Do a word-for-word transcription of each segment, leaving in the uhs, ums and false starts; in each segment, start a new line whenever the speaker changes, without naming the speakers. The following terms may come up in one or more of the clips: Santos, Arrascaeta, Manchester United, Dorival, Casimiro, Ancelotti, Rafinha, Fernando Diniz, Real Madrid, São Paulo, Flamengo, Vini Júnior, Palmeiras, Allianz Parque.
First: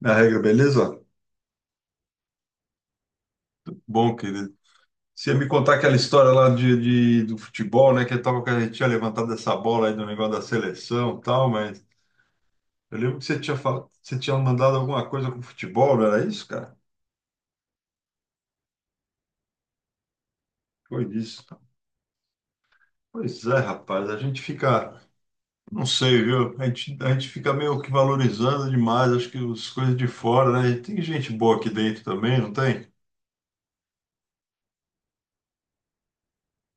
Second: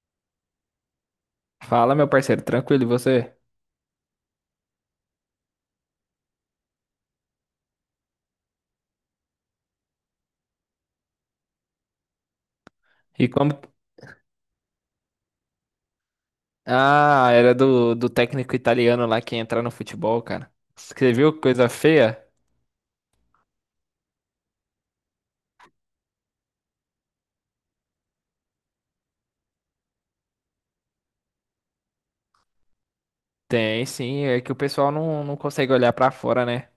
Na regra, beleza?
Fala, meu parceiro, tranquilo, e você?
Bom, querido. Você ia me contar aquela história lá de, de- do futebol, né? Que eu tava, que a gente tinha levantado essa bola aí do negócio da seleção e tal, mas eu lembro que
E
você
como.
tinha falado, você tinha mandado alguma coisa com futebol, não era isso, cara?
Ah, era do, do técnico italiano lá que ia entrar no futebol, cara.
Foi
Você viu que
isso.
coisa feia?
Pois é, rapaz, a gente fica, não sei, viu? A gente, a gente fica meio que valorizando demais, acho que as coisas de fora, né? E tem gente boa aqui dentro também, não tem?
Tem, sim, é que o pessoal não, não consegue olhar pra fora, né?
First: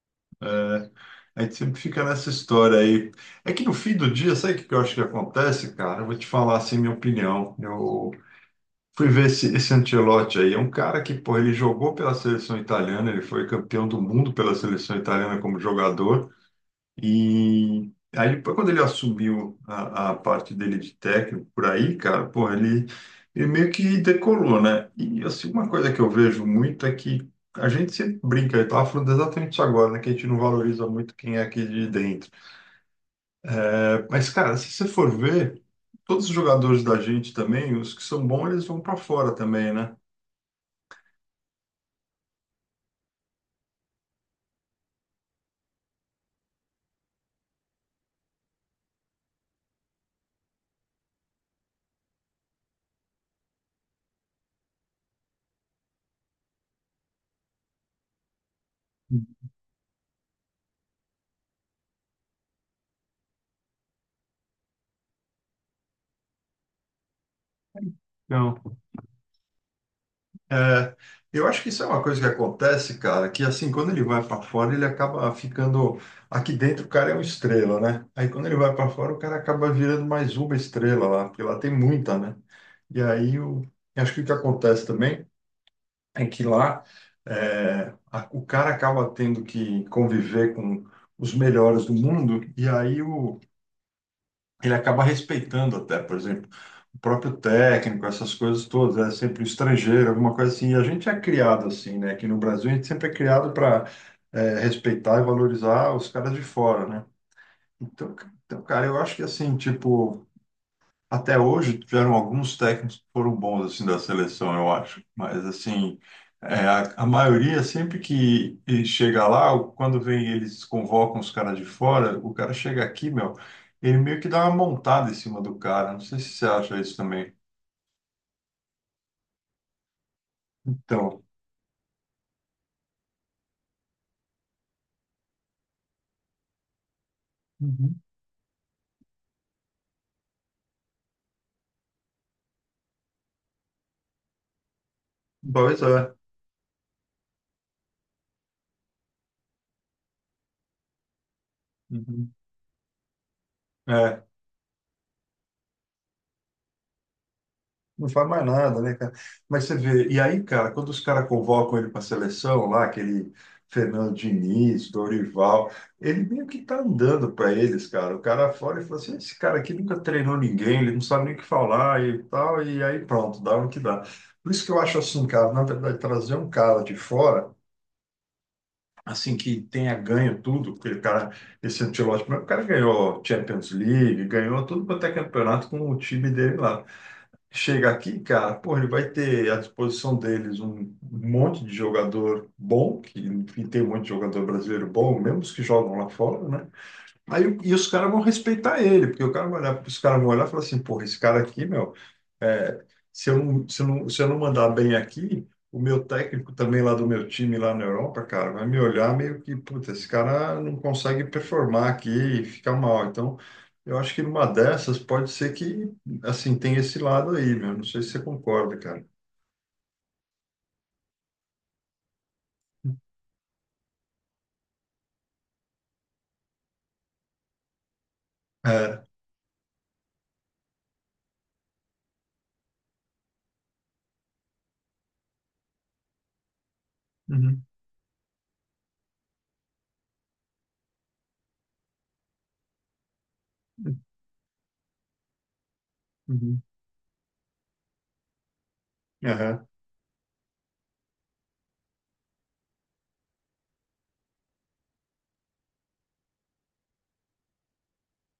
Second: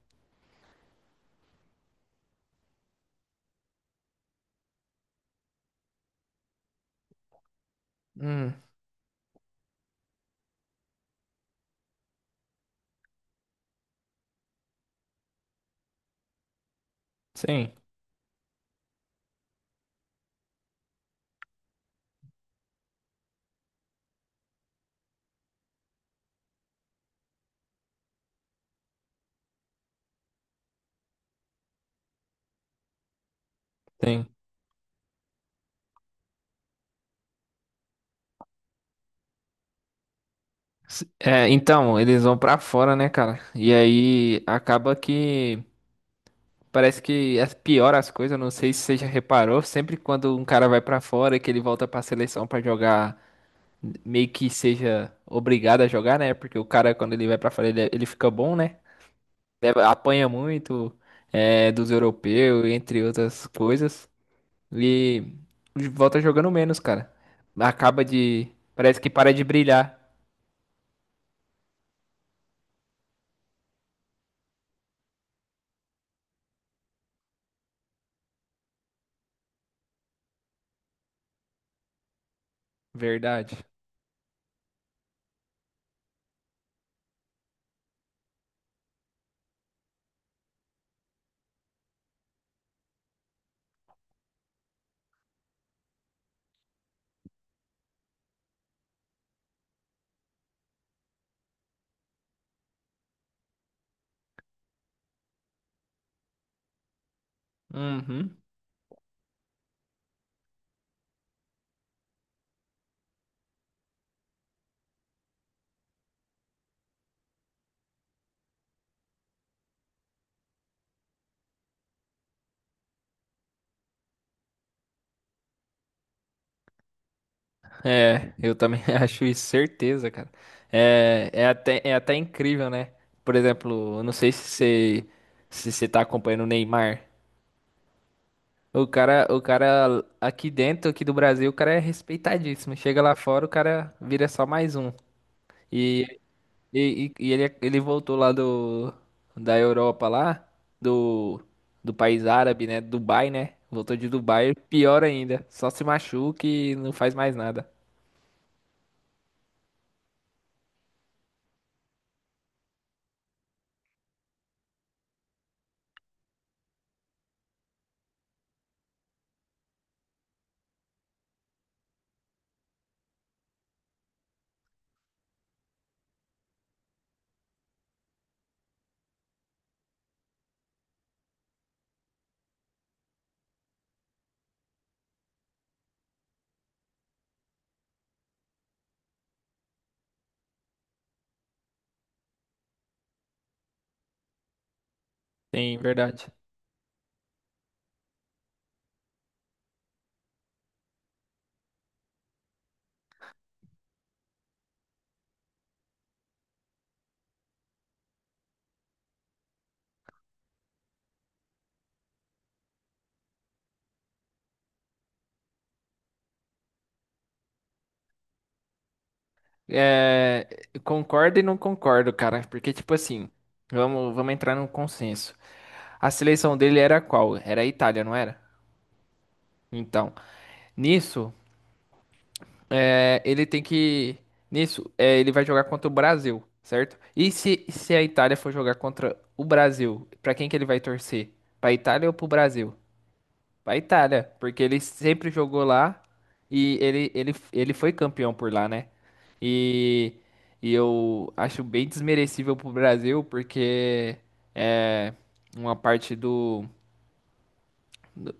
É, a gente sempre fica nessa história aí. É que no fim do dia, sabe o que que eu acho que acontece, cara? Eu vou te falar assim, minha opinião. Eu
Hum,
fui ver esse, esse Ancelotti aí. É um cara que, pô, ele jogou pela seleção italiana, ele foi campeão do mundo pela seleção italiana como jogador.
sim,
E aí, depois, quando ele assumiu a, a parte dele de técnico por aí, cara, pô, ele, ele meio que decolou, né? E assim, uma coisa que eu vejo muito é que a gente sempre brinca, eu estava falando exatamente isso agora, né? Que a gente não valoriza muito quem é aqui de dentro.
tem.
Mas, cara, se você for ver, todos os jogadores da gente também, os que são bons, eles vão para fora também, né?
S- É, então, eles vão pra fora, né, cara? E aí acaba que parece que as pior as coisas, não sei se você já reparou, sempre quando um cara vai pra fora e que ele volta pra seleção pra jogar meio que seja obrigado a jogar, né? Porque o cara, quando ele vai pra fora, ele, é, ele fica bom, né? Leva- Apanha muito é, dos europeus, entre outras coisas. E volta jogando menos, cara. Acaba de.
Então,
Parece que para de brilhar.
é, eu acho que isso é uma coisa que acontece, cara, que assim, quando ele vai para fora, ele acaba ficando. Aqui dentro o cara é uma estrela, né? Aí quando ele vai para fora, o cara acaba virando mais uma estrela lá, porque lá tem muita, né? E aí
Verdade.
eu acho que o que acontece também é que lá é, a- o cara acaba tendo que conviver com os melhores do mundo, e aí o ele acaba respeitando até, por exemplo, o próprio técnico, essas coisas todas, é sempre o estrangeiro, alguma coisa assim. E a gente é criado assim, né? Aqui no Brasil a gente sempre é criado para respeitar e valorizar os caras de fora, né? Então, ca-
Uhum.
então, cara, eu acho que assim, tipo, até hoje tiveram alguns técnicos que foram bons assim da seleção, eu acho. Mas assim, é, a, a maioria sempre que e chega lá, o- quando vem eles convocam os caras de fora, o cara chega aqui, meu, ele meio que dá uma montada em cima do cara. Não sei se você acha isso também.
É, eu também acho isso, certeza, cara.
Então,
É, é até, é até incrível, né? Por exemplo, eu não sei se você, se você tá acompanhando o Neymar.
uhum,
O cara, o cara aqui dentro, aqui do Brasil, o cara é respeitadíssimo. Chega lá fora, o cara vira só mais um.
pois é.
E, e, e e ele, ele voltou lá do, da Europa lá, do, do país
Uhum.
árabe, né? Dubai, né? Voltou de
É.
Dubai, pior ainda. Só se machuca e não faz mais nada.
Não faz mais nada, né, cara? Mas você vê, e aí, cara, quando os caras convocam ele para a seleção, lá, aquele Fernando Diniz, Dorival, ele meio que tá andando para eles, cara. O cara fora e fala assim: esse cara aqui nunca treinou ninguém, ele não sabe nem o que falar e tal, e aí pronto, dá no que dá. Por isso que eu acho assim, cara, na verdade, trazer um cara de fora, assim, que tenha ganho tudo, porque o cara, esse Ancelotti, o cara ganhou Champions League, ganhou tudo quanto é campeonato com o time dele lá, chega aqui, cara, pô, ele vai ter à disposição deles um monte de jogador bom, que enfim, tem um monte de jogador brasileiro bom, mesmo os que
Sim,
jogam lá
verdade.
fora, né? Aí, o- e os caras vão respeitar ele, porque o cara vai olhar, os caras vão olhar e falar assim, porra, esse cara aqui, meu. É, se eu não, se eu não, se eu não mandar bem aqui, o meu técnico também lá do meu time lá na Europa, cara, vai me olhar meio que, puta, esse cara não consegue performar aqui e fica mal. Então, eu acho que numa dessas pode ser que, assim, tem esse lado aí, meu. Não sei se você concorda, cara.
É, eu concordo e não concordo, cara. Porque, tipo assim, vamos, vamos entrar num consenso. A seleção dele era qual? Era a Itália, não era?
É.
Então, nisso. É, ele tem que. Nisso, é, ele vai jogar contra o Brasil, certo? E
Uhum.
se, se a Itália for jogar contra o Brasil, pra quem que ele vai torcer? Pra Itália ou pro Brasil? Pra Itália, porque ele sempre jogou lá
Uhum.
e ele, ele, ele foi campeão por lá, né?
Aham.
E, e eu acho bem desmerecível pro Brasil, porque é uma parte do.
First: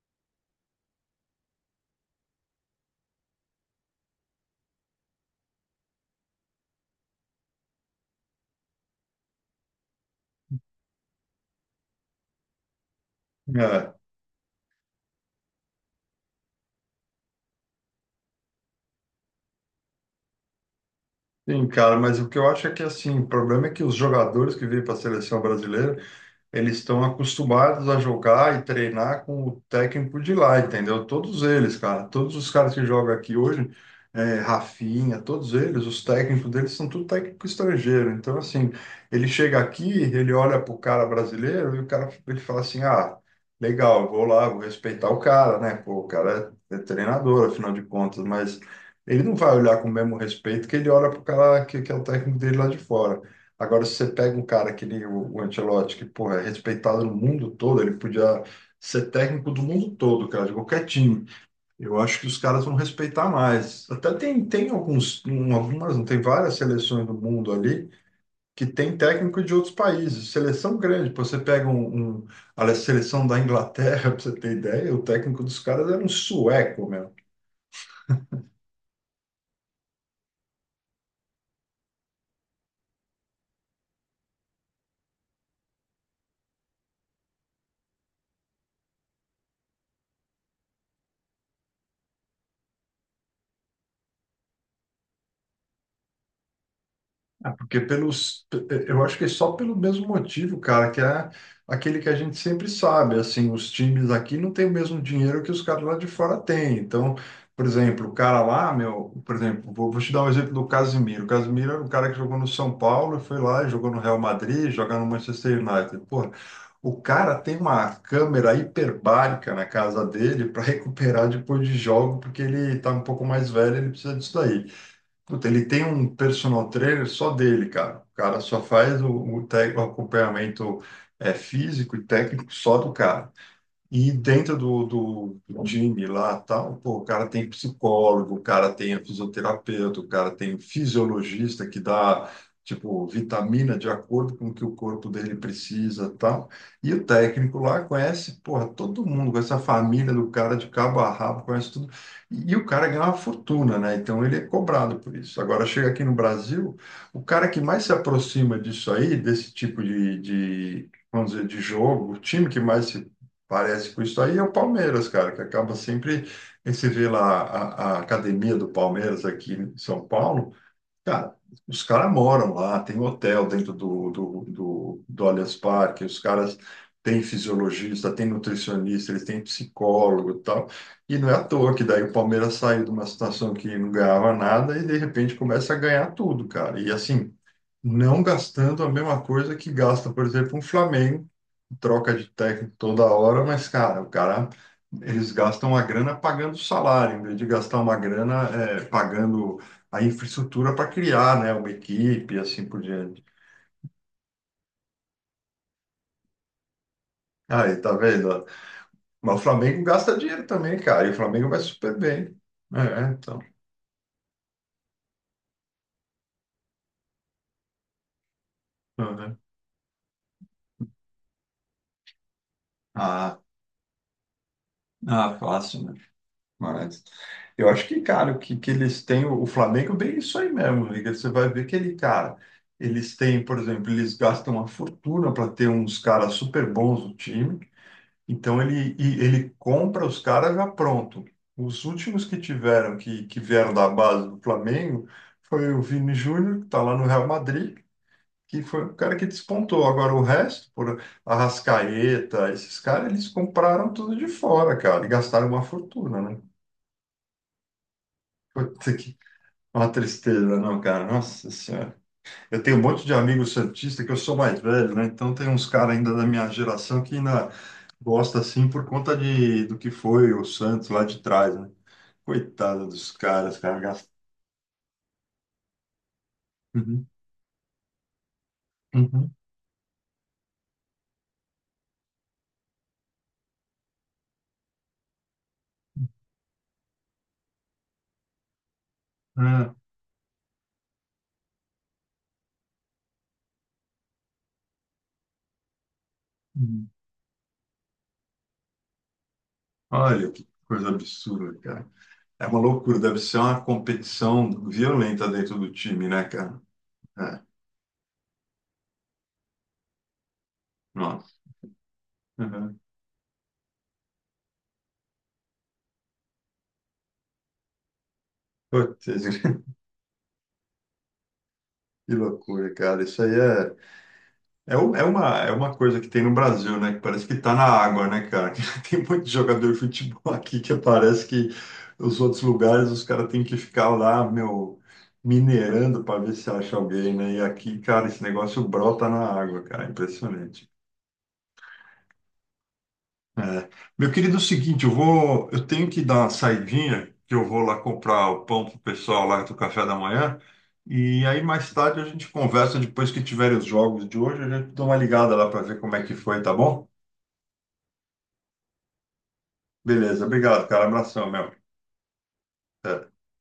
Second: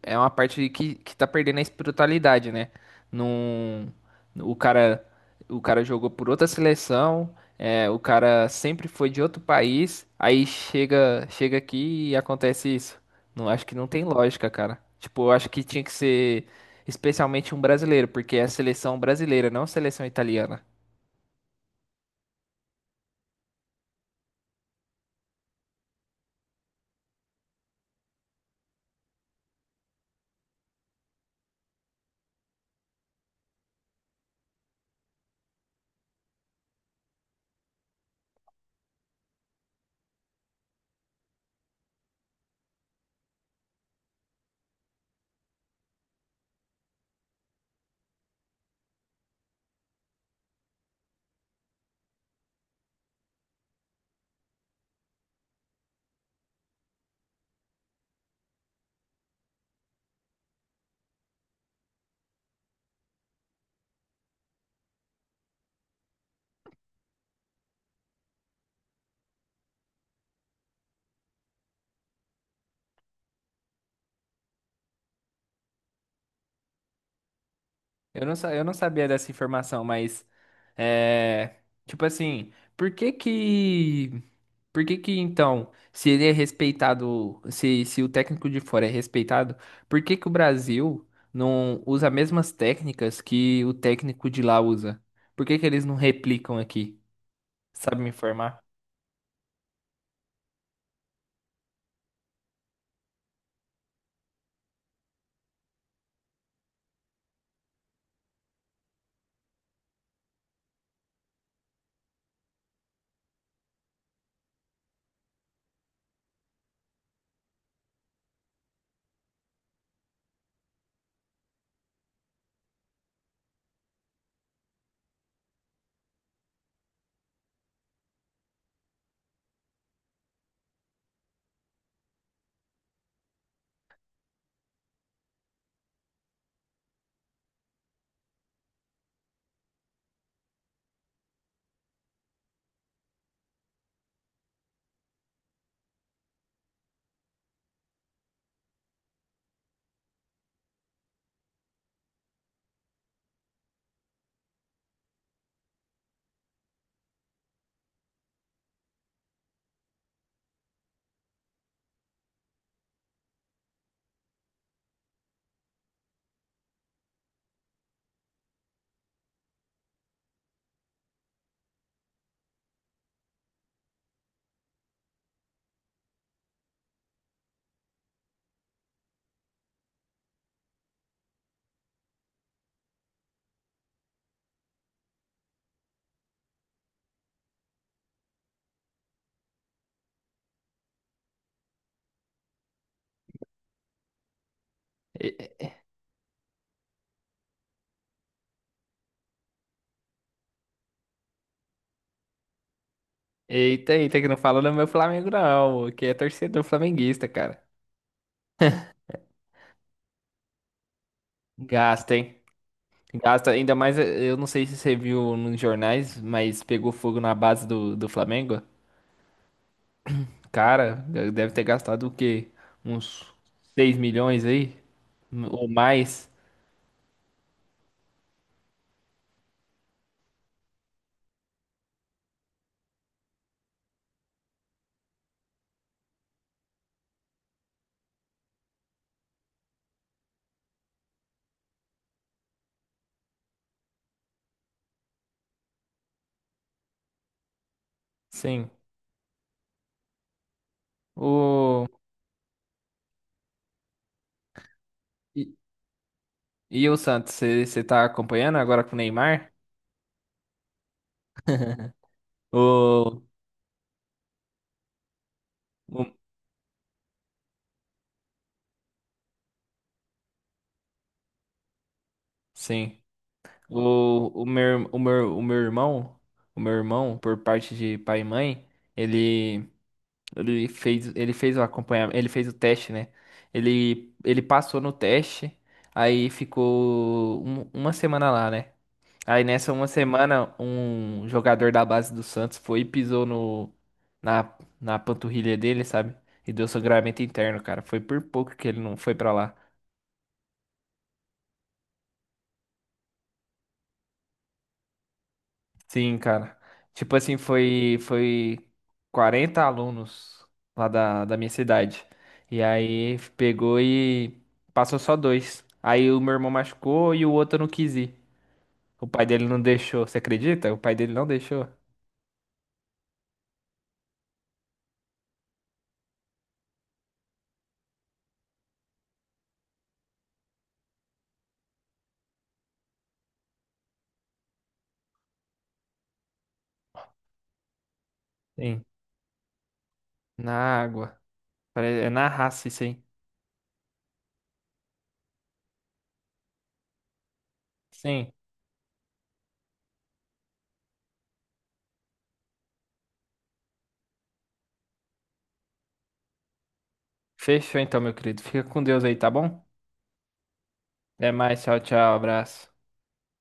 É uma parte que, que tá perdendo a espiritualidade, né? Num, o cara, o cara jogou por outra seleção, é, o cara sempre foi de outro país, aí chega, chega aqui e acontece isso. Não, acho que não
É.
tem lógica, cara. Tipo, eu acho que tinha que ser especialmente um brasileiro, porque é a seleção brasileira, não a seleção italiana.
Sim, cara, mas o que eu acho é que, assim, o problema é que os jogadores que vêm para a seleção brasileira eles estão acostumados a jogar e treinar com o técnico de lá, entendeu? Todos eles, cara, todos os caras que jogam aqui hoje, é, Rafinha, todos eles, os técnicos deles são tudo técnico estrangeiro. Então, assim, ele chega aqui, ele olha pro cara brasileiro e o cara ele fala assim, ah, legal, eu vou lá, vou respeitar o cara, né? Pô, o cara é, é treinador, afinal de contas, mas ele não vai olhar com o mesmo respeito que ele olha pro cara que, que é o técnico dele lá de fora. Agora, se você pega um cara que ele, o, o Ancelotti, que, porra, é respeitado no mundo todo, ele podia ser técnico do mundo todo, cara, de qualquer time. Eu acho que os caras vão respeitar mais. Até tem, tem alguns, um, algumas, não tem várias seleções do mundo ali que tem técnico de outros países. Seleção grande, pô, você pega um, um- a seleção da Inglaterra, pra você ter ideia, o técnico dos caras era um sueco, meu.
Eu não, sa- eu não sabia dessa informação, mas é, tipo assim, por que que Por que que então, se ele é respeitado, se, se o técnico de fora é respeitado, por que que o Brasil não usa as mesmas técnicas que o técnico de lá usa? Por que que eles não replicam aqui?
Porque
Sabe me
pelos,
informar?
eu acho que é só pelo mesmo motivo, cara, que é aquele que a gente sempre sabe, assim, os times aqui não têm o mesmo dinheiro que os caras lá de fora têm. Então, por exemplo, o cara lá, meu, por exemplo, vou, vou te dar um exemplo do Casimiro. O Casimiro era um cara que jogou no São Paulo, foi lá, jogou no Real Madrid, jogou no Manchester United. Porra, o cara tem uma câmera hiperbárica na casa dele para recuperar depois de jogo, porque ele tá um pouco mais velho, ele precisa disso daí. Puta, ele tem um personal trainer só dele, cara. O cara só faz o, o, tec- o acompanhamento é, físico e técnico só do cara. E dentro do, do, do time lá, tal, pô, o cara tem psicólogo, o cara tem fisioterapeuta, o cara tem fisiologista que dá, tipo, vitamina de acordo com o que o corpo dele precisa, tal. E o técnico lá conhece, porra, todo mundo, conhece a família do cara de cabo a rabo, conhece tudo. E, e o cara ganha uma fortuna, né? Então ele é cobrado por isso. Agora, chega aqui no Brasil, o cara que mais se aproxima disso aí, desse tipo de, de vamos dizer, de jogo, o time que mais se parece com isso aí é o Palmeiras, cara, que acaba sempre. Aí você vê lá a, a academia do Palmeiras aqui em São Paulo, cara, os caras moram lá, tem hotel dentro do, do, do, do Allianz Parque, os caras têm fisiologista, têm nutricionista, eles têm psicólogo e tal. E não é à toa que daí o Palmeiras saiu de uma situação que não ganhava nada e de repente começa a ganhar tudo, cara. E assim, não gastando a mesma coisa que gasta, por exemplo, um Flamengo troca de técnico toda hora, mas, cara, o cara, eles
E-
gastam uma grana pagando salário, em vez de gastar uma grana é, pagando a infraestrutura para criar, né, uma equipe e assim por diante.
Eita, eita, que não fala do meu Flamengo não, que é torcedor flamenguista, cara.
Aí, tá vendo, ó? Mas o Flamengo gasta dinheiro também, cara, e o Flamengo vai super
Gasta, hein?
bem. É, então.
Gasta, ainda mais, eh, eu não sei se você viu nos jornais, mas pegou fogo na base do, do Flamengo.
Tá vendo?
Cara, deve ter gastado o quê? Uns
Ah,
seis milhões aí?
ah,
Ou
fácil, né?
mais?
Mas eu acho que, cara, o que, que eles têm, o o Flamengo bem isso aí mesmo, Liga. Você vai ver que ele, cara, eles têm, por exemplo, eles gastam uma fortuna para ter uns caras super bons no time, então ele, e- ele compra os caras já pronto. Os últimos que tiveram, que, que vieram da base do Flamengo, foi o Vini Júnior, que está lá no Real Madrid, que
Sim.
foi o cara que despontou. Agora o resto, por
O...
Arrascaeta, esses caras, eles compraram tudo de fora, cara, e gastaram
E,
uma fortuna, né?
e o Santos, você tá acompanhando agora com
Puta,
o
que
Neymar?
uma tristeza, não, cara. Nossa Senhora. Eu tenho um monte de
O,
amigo santista que eu sou mais velho, né? Então tem uns caras
o-
ainda da minha geração que ainda gosta assim por conta de do que foi o Santos lá de trás, né? Coitado
sim.
dos caras, cara. Gasta-
O, o meu, o meu, o meu irmão, o meu
uhum,
irmão, por parte de pai e mãe,
uhum,
ele, ele fez, ele fez o acompanhamento, ele fez o teste, né? Ele, ele passou no teste, aí ficou um- uma semana lá, né? Aí
é,
nessa uma semana, um jogador da base do Santos foi e pisou no, na, na panturrilha dele, sabe? E deu
uhum.
sangramento interno, cara. Foi por pouco que ele não foi pra lá.
Olha que coisa absurda, cara. É uma loucura, deve ser uma competição violenta dentro do time,
Sim,
né,
cara.
cara?
Tipo assim,
É,
foi, foi quarenta alunos lá da, da
nossa.
minha cidade. E
Uhum.
aí pegou e passou só dois. Aí o meu irmão machucou e o outro não quis ir.
Putz,
O pai dele não deixou. Você acredita? O pai dele não deixou.
que loucura, cara. Isso aí é. É, u- é uma, é uma coisa que tem no Brasil, né? Que parece que tá na água, né, cara? Tem muito jogador de futebol aqui que parece que os outros lugares os caras têm que ficar lá, meu, minerando para ver se acha alguém, né? E aqui, cara, esse negócio
Sim.
brota na água, cara.
Na
Impressionante.
água. Pare- É na raça isso aí.
É. Meu querido, é o seguinte, eu vou, eu tenho que dar uma saidinha, que eu vou lá comprar
Sim.
o pão pro pessoal lá do café da manhã. E aí mais tarde a gente conversa depois que tiverem os jogos de hoje, a gente dá uma ligada lá para ver como é que foi, tá bom?
Fechou então, meu querido. Fica com Deus aí, tá bom?
Beleza, obrigado, cara. Abração,
Até
meu.
mais, tchau, tchau, abraço.
Até.